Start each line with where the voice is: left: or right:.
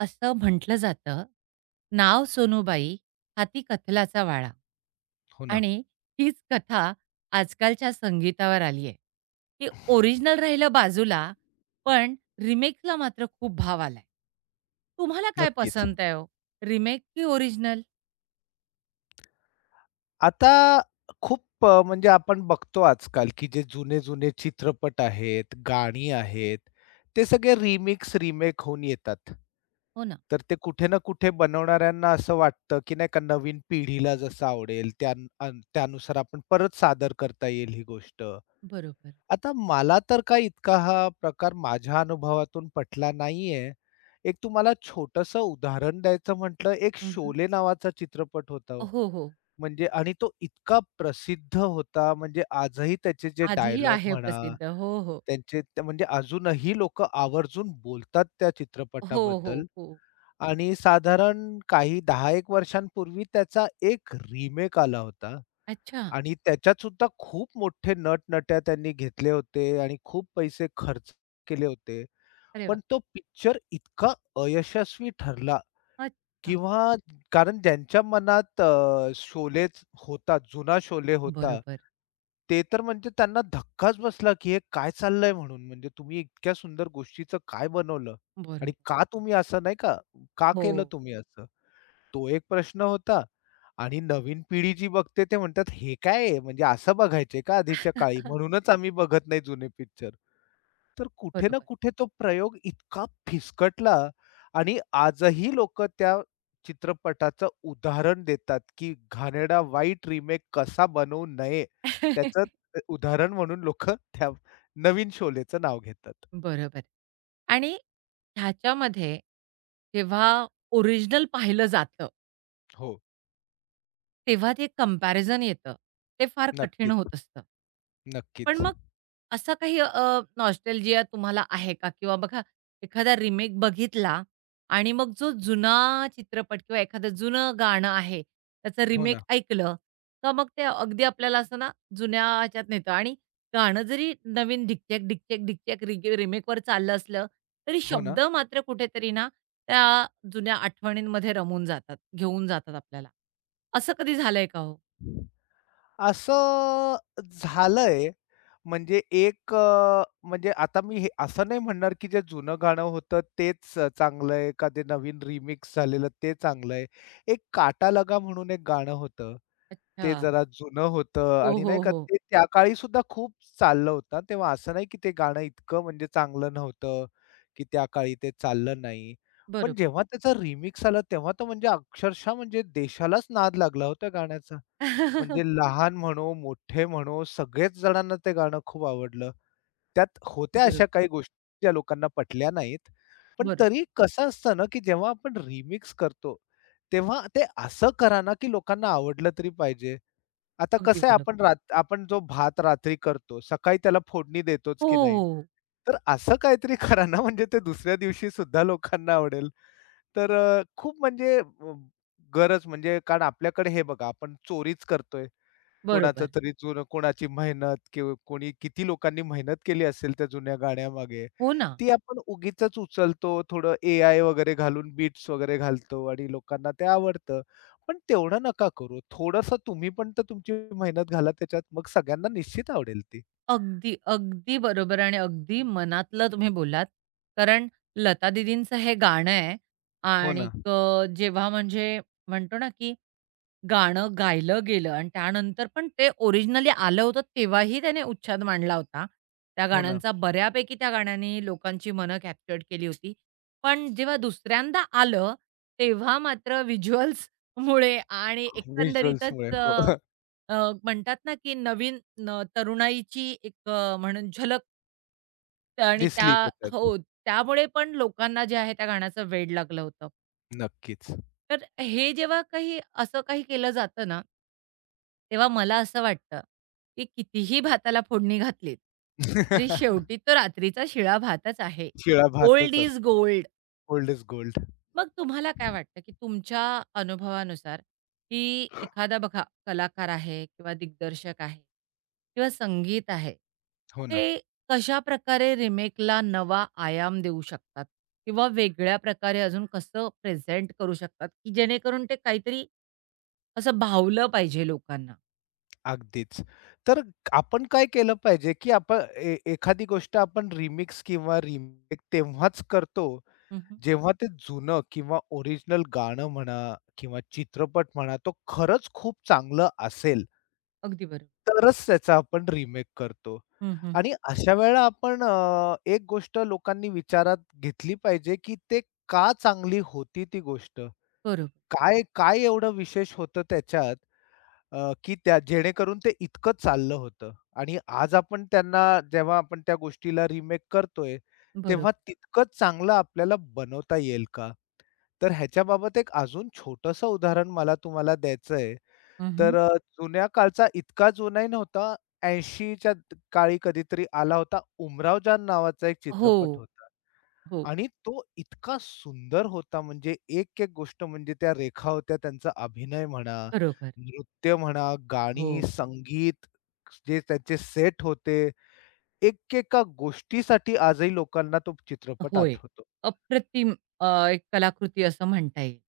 right: असं म्हटलं जातं, "नाव सोनूबाई, हाती कथलाचा वाळा."
left: हो ना,
right: आणि हीच कथा आजकालच्या संगीतावर आली आहे, की ओरिजिनल राहिलं बाजूला, पण रिमेकला मात्र खूप भाव आलाय. तुम्हाला काय
left: नक्कीच.
right: पसंत आहे हो? रिमेक की ओरिजिनल?
left: आता म्हणजे आपण बघतो आजकाल, की जे जुने-जुने चित्रपट आहेत, गाणी आहेत, ते सगळे रिमिक्स, रिमेक होऊन येतात.
right: हो ना,
left: तर ते कुठे ना कुठे बनवणाऱ्यांना असं वाटतं, की नाही का नवीन पिढीला जसं आवडेल त्या अन त्यानुसार आपण परत सादर करता येईल ही गोष्ट.
right: बरोबर.
left: आता मला तर काय इतका हा प्रकार माझ्या अनुभवातून पटला नाहीये. एक तुम्हाला छोटंसं उदाहरण द्यायचं म्हटलं, एक
right: हं,
left: शोले नावाचा चित्रपट होता हो
right: हो, हो.
left: म्हणजे आणि तो इतका प्रसिद्ध होता, म्हणजे आजही त्याचे जे
right: आजही
left: डायलॉग
right: आहे
left: म्हणा,
right: प्रसिद्ध. हो, हो.
left: त्यांचे ते म्हणजे अजूनही लोकं आवर्जून बोलतात त्या
right: हो, हो,
left: चित्रपटाबद्दल
right: हो.
left: आणि साधारण काही 10-1 वर्षांपूर्वी त्याचा एक रिमेक आला होता
right: अच्छा.
left: आणि त्याच्यात सुद्धा खूप मोठे नट-नट्या त्यांनी घेतले होते आणि खूप पैसे खर्च केले होते.
right: अरे वाह!
left: पण तो पिक्चर इतका अयशस्वी ठरला
right: अच्छा.
left: किंवा कारण ज्यांच्या मनात शोलेच होता, जुना शोले होता.
right: बरोबर,
left: ते तर म्हणजे त्यांना धक्काच बसला, की हे काय चाललंय म्हणून. म्हणजे तुम्ही इतक्या सुंदर गोष्टीचं काय बनवलं? आणि
right: बरोबर.
left: का तुम्ही असं नाही का, का केलं
right: हो.
left: तुम्ही असं? तो एक प्रश्न होता. आणि नवीन पिढी जी बघते ते म्हणतात, "हे काय आहे? म्हणजे असं बघायचे का आधीच्या काळी? म्हणूनच आम्ही बघत नाही जुने पिक्चर." तर कुठे ना
right: बरोबर.
left: कुठे तो प्रयोग इतका फिसकटला आणि आजही लोक त्या चित्रपटाचं उदाहरण देतात, की घाणेरडा वाईट रिमेक कसा बनवू नये, त्याचं उदाहरण म्हणून लोकं त्या नवीन शोलेचं नाव घेतात.
right: बरोबर. आणि ह्याच्यामध्ये जेव्हा ओरिजिनल पाहिलं जातं
left: हो,
right: तेव्हा ते कंपॅरिझन येतं. ते फार कठीण
left: नक्कीच,
right: होत असतं. पण
left: नक्कीच.
right: मग असा काही नॉस्टॅल्जिया तुम्हाला आहे का? किंवा बघा एखादा रिमेक बघितला आणि मग जो जुना चित्रपट किंवा एखादं जुनं गाणं आहे, त्याचं
left: हो
right: रिमेक
left: ना,
right: ऐकलं, तर मग ते अगदी आपल्याला असं ना जुन्या ह्याच्यात नेतं आणि गाणं जरी नवीन ढिकचॅक, ढिकचॅक, ढिकचॅक रिगे रिमेकवर चाललं असलं, तरी
left: हो ना.
right: शब्द मात्र कुठेतरी ना त्या जुन्या आठवणींमध्ये रमून जातात, घेऊन जातात आपल्याला. असं कधी झालंय का हो?
left: असं झालंय. म्हणजे म्हणजे आता मी हे असं नाही म्हणणार, की जे जुनं गाणं होतं तेच चांगलं आहे का ते नवीन रिमिक्स झालेलं ते चांगलं आहे. एक "काटा लगा" म्हणून एक गाणं होतं. ते
right: अच्छा.
left: जरा जुनं होतं
right: हो,
left: आणि नाही
right: हो,
left: का
right: हो.
left: ते त्या काळी सुद्धा खूप चाललं होतं. तेव्हा असं नाही, की ते गाणं इतकं म्हणजे चांगलं नव्हतं, की त्या काळी ते चाललं नाही. पण
right: बरोबर.
left: जेव्हा त्याचा रिमिक्स आला तेव्हा तर म्हणजे अक्षरशः म्हणजे देशालाच नाद लागला हो गाण्याचा. म्हणजे लहान म्हणो, मोठे म्हणो, सगळेच जणांना ते गाणं खूप आवडलं. त्यात होत्या
right: बरोबर,
left: अशा काही गोष्टी ज्या लोकांना पटल्या नाहीत. पण
right: बरोबर.
left: तरी कसं असतं ना, की जेव्हा आपण रिमिक्स करतो, तेव्हा ते असं करा ना, की लोकांना आवडलं तरी पाहिजे. आता
right: अगदी
left: कसं आहे
right: बरोबर.
left: आपण जो भात रात्री करतो, सकाळी त्याला फोडणी देतोच की नाही.
right: हो,
left: तर असं काहीतरी करा ना, म्हणजे ते दुसऱ्या दिवशी सुद्धा लोकांना आवडेल. तर अ, खूप म्हणजे अ, गरज म्हणजे कारण आपल्याकडे हे बघा आपण चोरीच करतोय. कोणाचं
right: बरोबर.
left: तरी जुनं कोणाची मेहनत किंवा कोणी किती लोकांनी मेहनत केली असेल त्या जुन्या गाण्यामागे,
right: हो ना.
left: ती आपण उगीचच उचलतो. थोडं एआय वगैरे घालून बीट्स वगैरे घालतो आणि लोकांना ते आवडतं. पण तेवढं नका करू. थोडंसं तुम्ही पण तर तुमची मेहनत घाला त्याच्यात. मग सगळ्यांना निश्चित आवडेल ती.
right: अगदी, अगदी बरोबर आणि अगदी मनातलं तुम्ही बोललात. कारण लता दीदींचं हे गाणं आहे
left: हो
right: आणि
left: ना,
right: जेव्हा म्हणजे म्हणतो ना, की गाणं गायलं गेलं आणि त्यानंतर पण ते ओरिजिनली आलं होतं तेव्हाही त्याने उच्छाद मांडला होता. त्या
left: हो ना.
right: गाण्यांचा बऱ्यापैकी त्या गाण्याने लोकांची मनं कॅप्चर्ड केली होती. पण जेव्हा दुसऱ्यांदा आलं, तेव्हा मात्र व्हिज्युअल्स मुळे आणि एकंदरीतच
left: व्हिज्युअल्समुळे
right: अ,
left: हो.
right: अ, म्हणतात ना, की नवीन न तरुणाईची एक म्हणून झलक आणि त्या
left: दिसली त्याच्यात.
right: हो, त्यामुळे पण लोकांना जे आहे त्या गाण्याचं वेड लागलं होतं.
left: नक्कीच.
right: तर हे जेव्हा काही असं काही केलं जातं ना तेव्हा मला असं वाटतं, की कितीही भाताला फोडणी घातलीत, तरी शेवटी तो रात्रीचा शिळा भातच आहे.
left: शिळा
right: ओल्ड
left: भातच
right: इज
left: असतो.
right: गोल्ड.
left: Old is gold.
right: मग तुम्हाला काय वाटतं, की तुमच्या अनुभवानुसार, की एखादा बघा कलाकार आहे किंवा दिग्दर्शक आहे किंवा संगीत आहे,
left: हो ना.
right: ते कशाप्रकारे रिमेकला नवा आयाम देऊ शकतात किंवा वेगळ्या प्रकारे अजून कसं प्रेझेंट करू शकतात, की जेणेकरून ते काहीतरी असं भावलं पाहिजे लोकांना?
left: अगदीच. तर आपण काय केलं पाहिजे, की आपण ए एखादी गोष्ट आपण रिमिक्स किंवा रिमेक तेव्हाच करतो,
right: हं, हं.
left: जेव्हा ते जुनं किंवा ओरिजिनल गाणं म्हणा किंवा चित्रपट म्हणा, तो खरंच खूप चांगलं असेल,
right: अगदी बरोबर.
left: तरच त्याचा आपण रिमेक करतो.
right: हं, हं.
left: आणि अशा वेळेला एक गोष्ट लोकांनी विचारात घेतली पाहिजे, की ते का चांगली होती ती गोष्ट?
right: बरोबर,
left: काय काय एवढं विशेष होतं त्याच्यात, की त्या जेणेकरून ते इतकं चाललं होतं आणि आज आपण त्यांना जेव्हा आपण त्या गोष्टीला रिमेक करतोय, तेव्हा
right: बरोबर.
left: तितकंच चांगलं आपल्याला बनवता येईल का? तर ह्याच्याबाबत एक अजून छोटंसं उदाहरण मला तुम्हाला द्यायचं आहे.
right: हं,
left: तर
right: हं.
left: अ, जुन्या काळचा इतका जुनाही नव्हता. 80च्या काळी कधीतरी आला होता उमरावजान नावाचा एक
right: हो,
left: चित्रपट होता.
right: हो.
left: आणि तो इतका सुंदर होता म्हणजे एक-एक गोष्ट म्हणजे त्या रेखा होत्या त्यांचा अभिनय म्हणा,
right: खरोखर.
left: नृत्य म्हणा, गाणी,
right: हो,
left: संगीत जे त्यांचे सेट होते. एकेका गोष्टीसाठी आजही लोकांना तो चित्रपट
right: होय.
left: आठवतो.
right: अप्रतिम एक कलाकृती असं म्हणता येईल.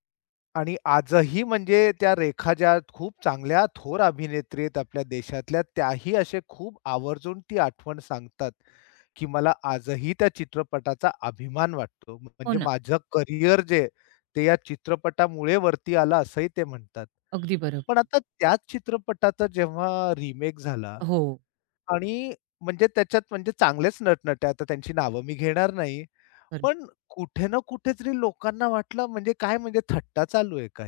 left: आणि आजही म्हणजे त्या रेखा ज्या खूप चांगल्या थोर अभिनेत्री आहेत आपल्या देशातल्या, त्याही असे खूप आवर्जून ती आठवण सांगतात, की मला आजही त्या चित्रपटाचा अभिमान वाटतो.
right: हो
left: म्हणजे
right: ना.
left: माझं करिअर जे आहे, ते या चित्रपटामुळे वरती आलं असंही ते म्हणतात.
right: अगदी बरोबर.
left: पण आता त्याच चित्रपटाचा जेव्हा रिमेक झाला
right: हो,
left: आणि म्हणजे त्याच्यात म्हणजे चांगलेच नटनट्या, आता त्यांची नावं मी घेणार नाही.
right: बरोबर.
left: पण कुठे ना कुठेतरी लोकांना वाटलं म्हणजे काय म्हणजे थट्टा चालू आहे का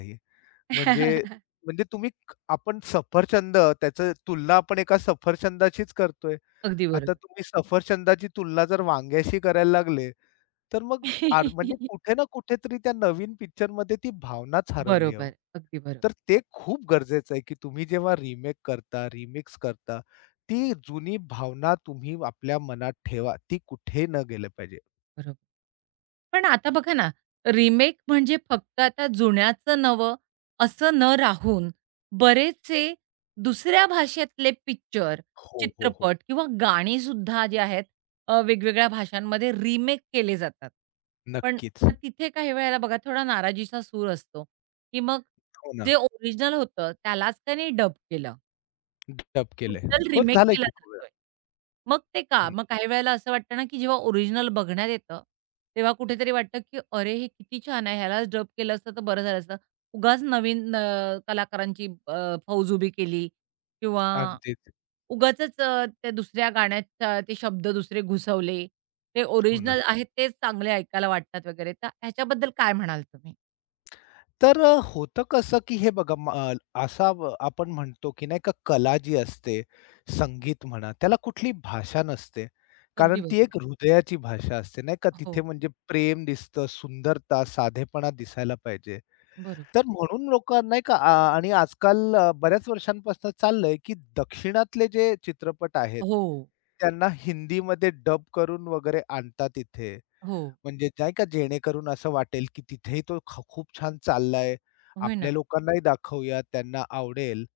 left: म्हणजे म्हणजे आपण सफरचंद त्याचं तुलना आपण एका सफरचंदाचीच करतोय.
right: अगदी
left: आता
right: बरोबर.
left: तुम्ही सफरचंदाची तुलना जर वांग्याशी करायला लागले, तर मग म्हणजे कुठे ना कुठेतरी त्या नवीन पिक्चरमध्ये ती भावनाच हरवली आहे हो.
right: बरोबर. अगदी बरोबर,
left: तर ते खूप गरजेचं आहे, की तुम्ही जेव्हा रिमेक करता, रिमिक्स करता, ती जुनी भावना तुम्ही आपल्या मनात ठेवा. ती कुठे न गेलं पाहिजे.
right: बरोबर. पण आता बघा ना, रिमेक म्हणजे फक्त आता जुन्याचं नवं असं न राहून बरेचसे दुसऱ्या भाषेतले पिक्चर,
left: हो, हो, हो.
right: चित्रपट किंवा गाणीसुद्धा जी आहेत वेगवेगळ्या भाषांमध्ये रिमेक केले जातात. पण
left: नक्कीच.
right: मग तिथे काही वेळेला बघा थोडा नाराजीचा सूर असतो, की मग
left: हो ना.
right: जे ओरिजिनल होतं त्यालाच त्याने डब केलं.
left: डब केलंय.
right: टोटल
left: हो,
right: रिमेक
left: झालंय
right: केला
left: की खूप वेळा.
right: जातोय. मग ते
left: हो
right: का?
left: ना.
right: मग काही वेळेला असं वाटतं ना, की जेव्हा ओरिजिनल बघण्यात येतं, तेव्हा कुठेतरी वाटतं, की "अरे, हे किती छान आहे. ह्यालाच डब केलं असतं तर बरं झालं असतं." उगाच नवीन कलाकारांची फौज उभी केली किंवा
left: अगदीच.
right: उगाचच त्या दुसऱ्या गाण्याच्या ते शब्द दुसरे घुसवले. ते
left: हो ना.
right: ओरिजिनल आहेत तेच चांगले ऐकायला वाटतात वगैरे. तर ह्याच्याबद्दल काय म्हणाल तुम्ही?
left: होतं कसं, की हे बघा असा व आपण म्हणतो, की नाही का कला जी असते, संगीत म्हणा, त्याला कुठली भाषा नसते. कारण
right: अगदी
left: ती
right: बरोबर.
left: एक हृदयाची भाषा असते, नाही का?
right: हो,
left: तिथे म्हणजे प्रेम दिसतं, सुंदरता, साधेपणा दिसायला पाहिजे.
right: बरोबर.
left: तर म्हणून लोकं नाही का आणि आजकाल बऱ्याच वर्षांपासून चाललंय, की दक्षिणातले जे चित्रपट आहेत,
right: हो,
left: त्यांना हिंदीमध्ये डब करून वगैरे आणतात इथे.
right: हो.
left: म्हणजे नाही का जेणेकरून असं वाटेल, की तिथेही तो खूप छान चाललाय.
right: होय ना.
left: आपल्या लोकांनाही दाखवूया, त्यांना आवडेल.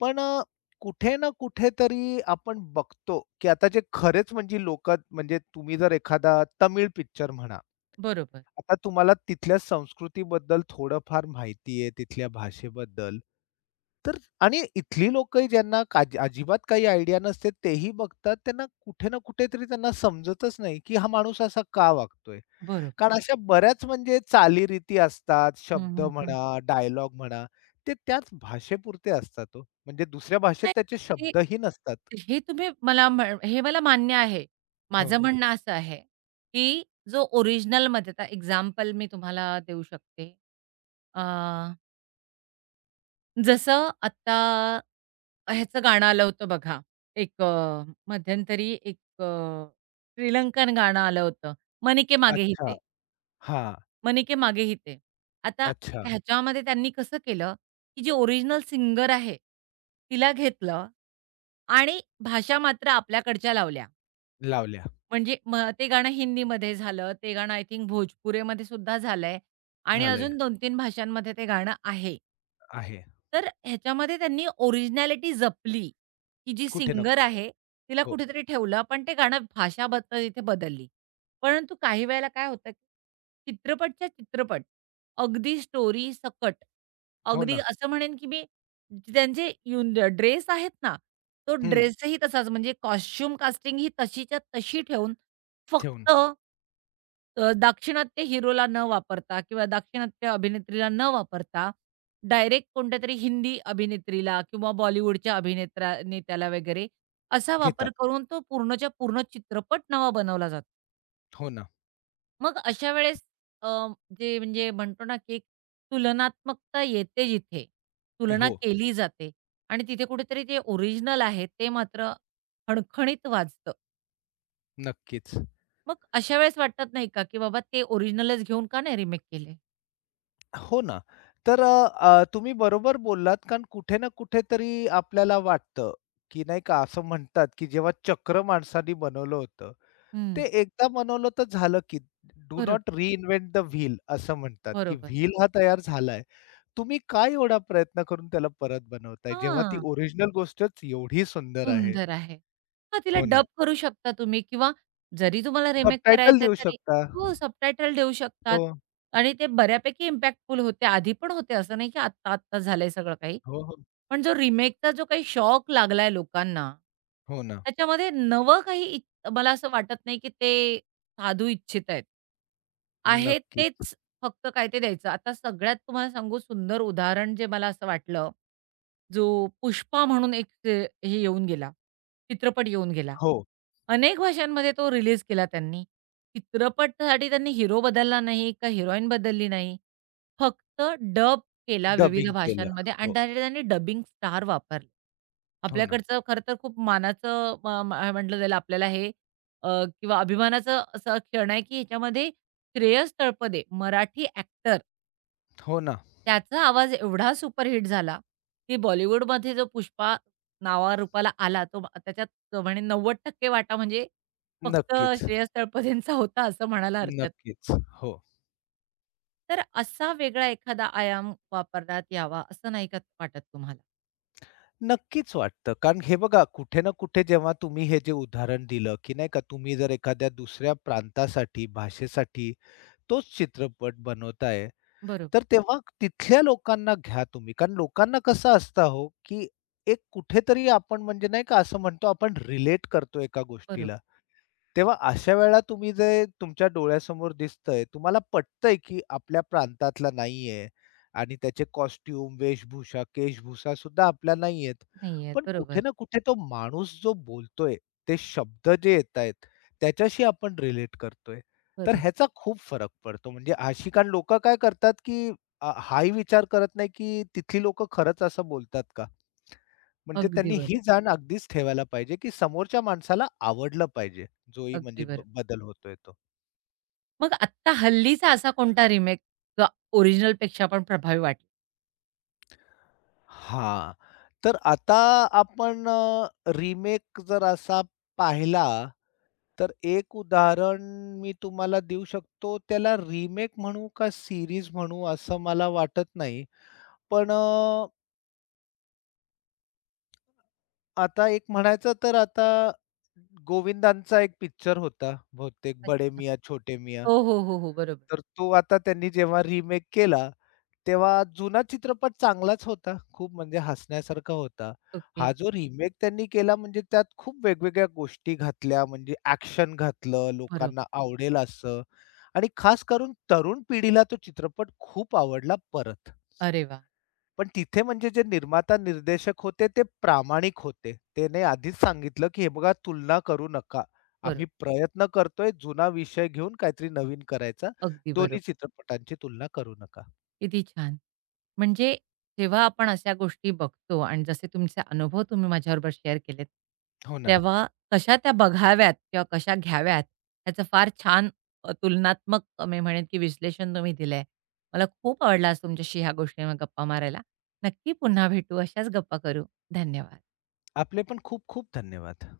left: पण अ, कुठे ना कुठेतरी आपण बघतो, की आता जे खरेच म्हणजे लोकं म्हणजे तुम्ही जर एखादा तमिळ पिक्चर म्हणा.
right: बरोबर,
left: आता तुम्हाला तिथल्या संस्कृतीबद्दल थोडंफार माहिती आहे, तिथल्या भाषेबद्दल. तर आणि इथली लोकंही ज्यांना का अजिबात काही आयडिया नसते, तेही बघतात. त्यांना कुठे ना कुठेतरी त्यांना समजतच नाही, की हा माणूस असा का वागतोय?
right: बरोबर.
left: कारण अशा बऱ्याच म्हणजे चालीरीती असतात,
right: हं,
left: शब्द
right: हं, हं.
left: म्हणा, डायलॉग म्हणा, ते त्याच भाषेपुरते असतात हो. म्हणजे दुसऱ्या भाषेत त्याचे
right: नाही,
left: शब्दही नसतात.
right: ते हे तुम्ही मला हे मला मान्य आहे.
left: हो.
right: माझं म्हणणं असं आहे, की जो ओरिजिनलमध्ये आता एक्झाम्पल मी तुम्हाला देऊ शकते. अ, जसं आत्ता ह्याचं गाणं आलं होतं बघा, एक अ, मध्यंतरी श्रीलंकन गाणं आलं होतं, "मन मागे ही
left: अच्छा. हां.
right: मने के मागे ही ते. आता
left: अच्छा.
right: ह्याच्यामध्ये त्यांनी कसं केलं, की जी ओरिजिनल सिंगर आहे, तिला घेतलं आणि भाषा मात्र आपल्याकडच्या लावल्या.
left: लावल्या.
right: म्हणजे मग ते गाणं हिंदीमध्ये झालं, ते गाणं आय थिंक भोजपुरीमध्ये सुद्धा झालंय आणि
left: झालंय.
right: अजून 2-3 भाषांमध्ये ते गाणं आहे.
left: आहे.
right: तर ह्याच्यामध्ये त्यांनी ओरिजिनॅलिटी जपली, की जी
left: कुठे ना
right: सिंगर
left: कुठे.
right: आहे तिला
left: हो.
right: कुठेतरी ठेवलं, पण ते गाणं भाषा बद इथे बदलली. परंतु काही वेळेला काय होतं, चित्रपटच्या चित्रपट, अगदी स्टोरी सकट,
left: हो
right: अगदी
left: ना.
right: असं म्हणेन, की मी त्यांचे ड्रेस आहेत ना तो
left: हं.
right: ड्रेसही तसाच म्हणजे कॉस्ट्यूम कास्टिंग ही तशीच्या तशी ठेवून
left: ठेवून
right: फक्त दाक्षिणात्य हिरोला न वापरता किंवा दाक्षिणात्य अभिनेत्रीला न वापरता डायरेक्ट कोणत्यातरी हिंदी अभिनेत्रीला किंवा बॉलिवूडच्या नेत्याला वगैरे असा वापर
left: घेतात.
right: करून तो पूर्णच्या पूर्ण चित्रपट नवा बनवला जातो.
left: हो ना.
right: मग अशा वेळेस अ, जे म्हणजे म्हणतो ना, की एक तुलनात्मकता येते जिथे, तुलना
left: हो.
right: केली जाते आणि तिथे कुठेतरी जे ओरिजिनल आहे, ते मात्र खणखणीत वाजतं.
left: नक्कीच.
right: मग अशा वेळेस वाटत नाही का, की बाबा ते ओरिजिनलच घेऊन का नाही रिमेक केले?
left: हो ना. तर अ, तुम्ही बरोबर बोललात कारण कुठे ना कुठेतरी आपल्याला वाटतं, की नाही का असं म्हणतात, की जेव्हा चक्र माणसाने बनवलं होतं,
right: हं,
left: ते एकदा बनवलं तर झालं की. डू
right: बरोबर,
left: नॉट रिइन्व्हेंट द व्हील असं म्हणतात, की
right: बरोबर.
left: व्हील हा तयार झालाय. तुम्ही काय एवढा प्रयत्न करून त्याला परत बनवताय, जेव्हा ती
right: हां.
left: ओरिजिनल गोष्टच एवढी सुंदर आहे.
right: सुंदर आहे. हां, तिला
left: हो ना.
right: डब करू शकता तुम्ही किंवा जरी तुम्हाला रिमेक
left: सबटायटल
right: करायचंय
left: देऊ
right: तरी
left: शकता.
right: हो, सबटायटल देऊ
left: हो.
right: शकतात आणि ते बऱ्यापैकी इम्पॅक्टफुल होते. आधी पण होते, असं नाही की आत्ता-आत्ता झालंय सगळं काही.
left: हो, हो.
right: पण जो रिमेकचा जो काही शॉक लागलाय लोकांना,
left: हो ना.
right: त्याच्यामध्ये नवं काही इ मला असं वाटत नाही की ते साधू इच्छित आहेत. आहे
left: नक्कीच.
right: तेच फक्त काय ते द्यायचं. आता सगळ्यात तुम्हाला सांगू सुंदर उदाहरण जे मला असं वाटलं जो पुष्पा म्हणून एक ते हे येऊन गेला, चित्रपट येऊन गेला.
left: हो.
right: अनेक भाषांमध्ये तो रिलीज केला त्यांनी. चित्रपटसाठी त्यांनी हिरो बदलला नाही का हिरोईन बदलली नाही. फक्त डब केला विविध
left: डबिंग केलं.
right: भाषांमध्ये आणि
left: हो.
right: त्यासाठी त्यांनी डबिंग स्टार वापरले.
left: हो ना.
right: आपल्याकडचं खरं तर खूप मानाचं म्हटलं जाईल आपल्याला हे किंवा अभिमानाचं असं क्षण आहे, की ह्याच्यामध्ये श्रेयस तळपदे मराठी ॲक्टर
left: हो ना.
right: त्याचा आवाज एवढा सुपरहिट झाला, की बॉलिवूडमध्ये जो पुष्पा नावारूपाला आला, तो त्याच्यात म्हणे 90% वाटा म्हणजे फक्त
left: नक्कीच.
right: श्रेयस तळपदेंचा होता, असं म्हणायला हरकत नाही.
left: नक्कीच. हो.
right: तर असा वेगळा एखादा आयाम वापरण्यात यावा, असं नाही का वाटत तुम्हाला?
left: नक्कीच वाटतं. कारण हे बघा कुठे ना कुठे जेव्हा तुम्ही हे जे उदाहरण दिलं, की नाही का तुम्ही जर एखाद्या दुसऱ्या प्रांतासाठी, भाषेसाठी तोच चित्रपट बनवताय,
right: बरोबर,
left: तर तेव्हा तिथल्या लोकांना घ्या तुम्ही. कारण लोकांना कसं असतं हो, की एक कुठेतरी आपण म्हणजे नाही का असं म्हणतो आपण रिलेट करतो एका
right: बरोबर.
left: गोष्टीला. तेव्हा अशा वेळेला तुम्ही जे तुमच्या डोळ्यासमोर दिसतंय, तुम्हाला पटतंय, की आपल्या प्रांतातला नाहीये आणि त्याचे कॉस्ट्यूम, वेशभूषा, केशभूषा सुद्धा आपल्या नाहीयेत.
right: नाही
left: पण कुठे
right: बरोबर,
left: ना कुठे तो माणूस जो बोलतोय, ते शब्द जे येतायत, त्याच्याशी आपण रिलेट करतोय. तर
right: बरोबर.
left: ह्याचा खूप फरक पडतो. म्हणजे अशी कारण लोकं काय करतात, की हाही विचार करत नाही, की तिथली लोकं खरंच असं बोलतात का? म्हणजे
right: अगदी
left: त्यांनी ही
right: बरोबर,
left: जाण अगदीच ठेवायला पाहिजे, की समोरच्या माणसाला आवडलं पाहिजे. जोही म्हणजे
right: अगदी
left: ब
right: बरोबर.
left: बदल होतोय तो.
right: मग आत्ता हल्लीचा असा कोणता रिमेक जो ओरिजिनलपेक्षा पण प्रभावी वाटला?
left: हां. तर आता आपण अ, रिमेक जर असा पाहिला, तर एक उदाहरण मी तुम्हाला देऊ शकतो. त्याला रिमेक म्हणू का सीरीज म्हणू असं मला वाटत नाही. पण अ, आता एक म्हणायचं तर आता गोविंदांचा एक पिक्चर होता बहुतेक बडे
right: अच्छा.
left: मिया छोटे मिया
right: हो, हो, हो, हो. बरोबर.
left: तर तो आता त्यांनी जेव्हा रिमेक केला, तेव्हा जुना चित्रपट चांगलाच होता. खूप म्हणजे हसण्यासारखा होता.
right: ओके.
left: हा जो रिमेक त्यांनी केला म्हणजे त्यात खूप वेगवेगळ्या गोष्टी घातल्या, म्हणजे ॲक्शन घातलं, लोकांना
right: बरोबर.
left: आवडेल असं आणि खास करून तरुण पिढीला तो चित्रपट खूप आवडला परत.
right: अरे वाह!
left: पण तिथे म्हणजे जे निर्माता, निर्देशक होते ते प्रामाणिक होते. त्याने आधीच सांगितलं, की "हे बघा तुलना करू नका. आम्ही
right: बरोबर.
left: प्रयत्न करतोय जुना विषय घेऊन काहीतरी नवीन करायचा.
right: अगदी
left: दोन्ही
right: बरोबर.
left: चित्रपटांची तुलना करू नका."
right: किती छान! म्हणजे जेव्हा आपण अशा गोष्टी बघतो आणि जसे तुमचे अनुभव तुम्ही माझ्याबरोबर शेअर केलेत,
left: हो ना.
right: तेव्हा कशा त्या बघाव्यात किंवा कशा घ्याव्यात याचं फार छान तुलनात्मक मी म्हणेन की विश्लेषण तुम्ही दिलंय. मला खूप आवडलं आज तुमच्याशी ह्या गोष्टींवर गप्पा मारायला. नक्की पुन्हा भेटू. अशाच गप्पा करू. धन्यवाद.
left: आपले पण खूप खूप धन्यवाद.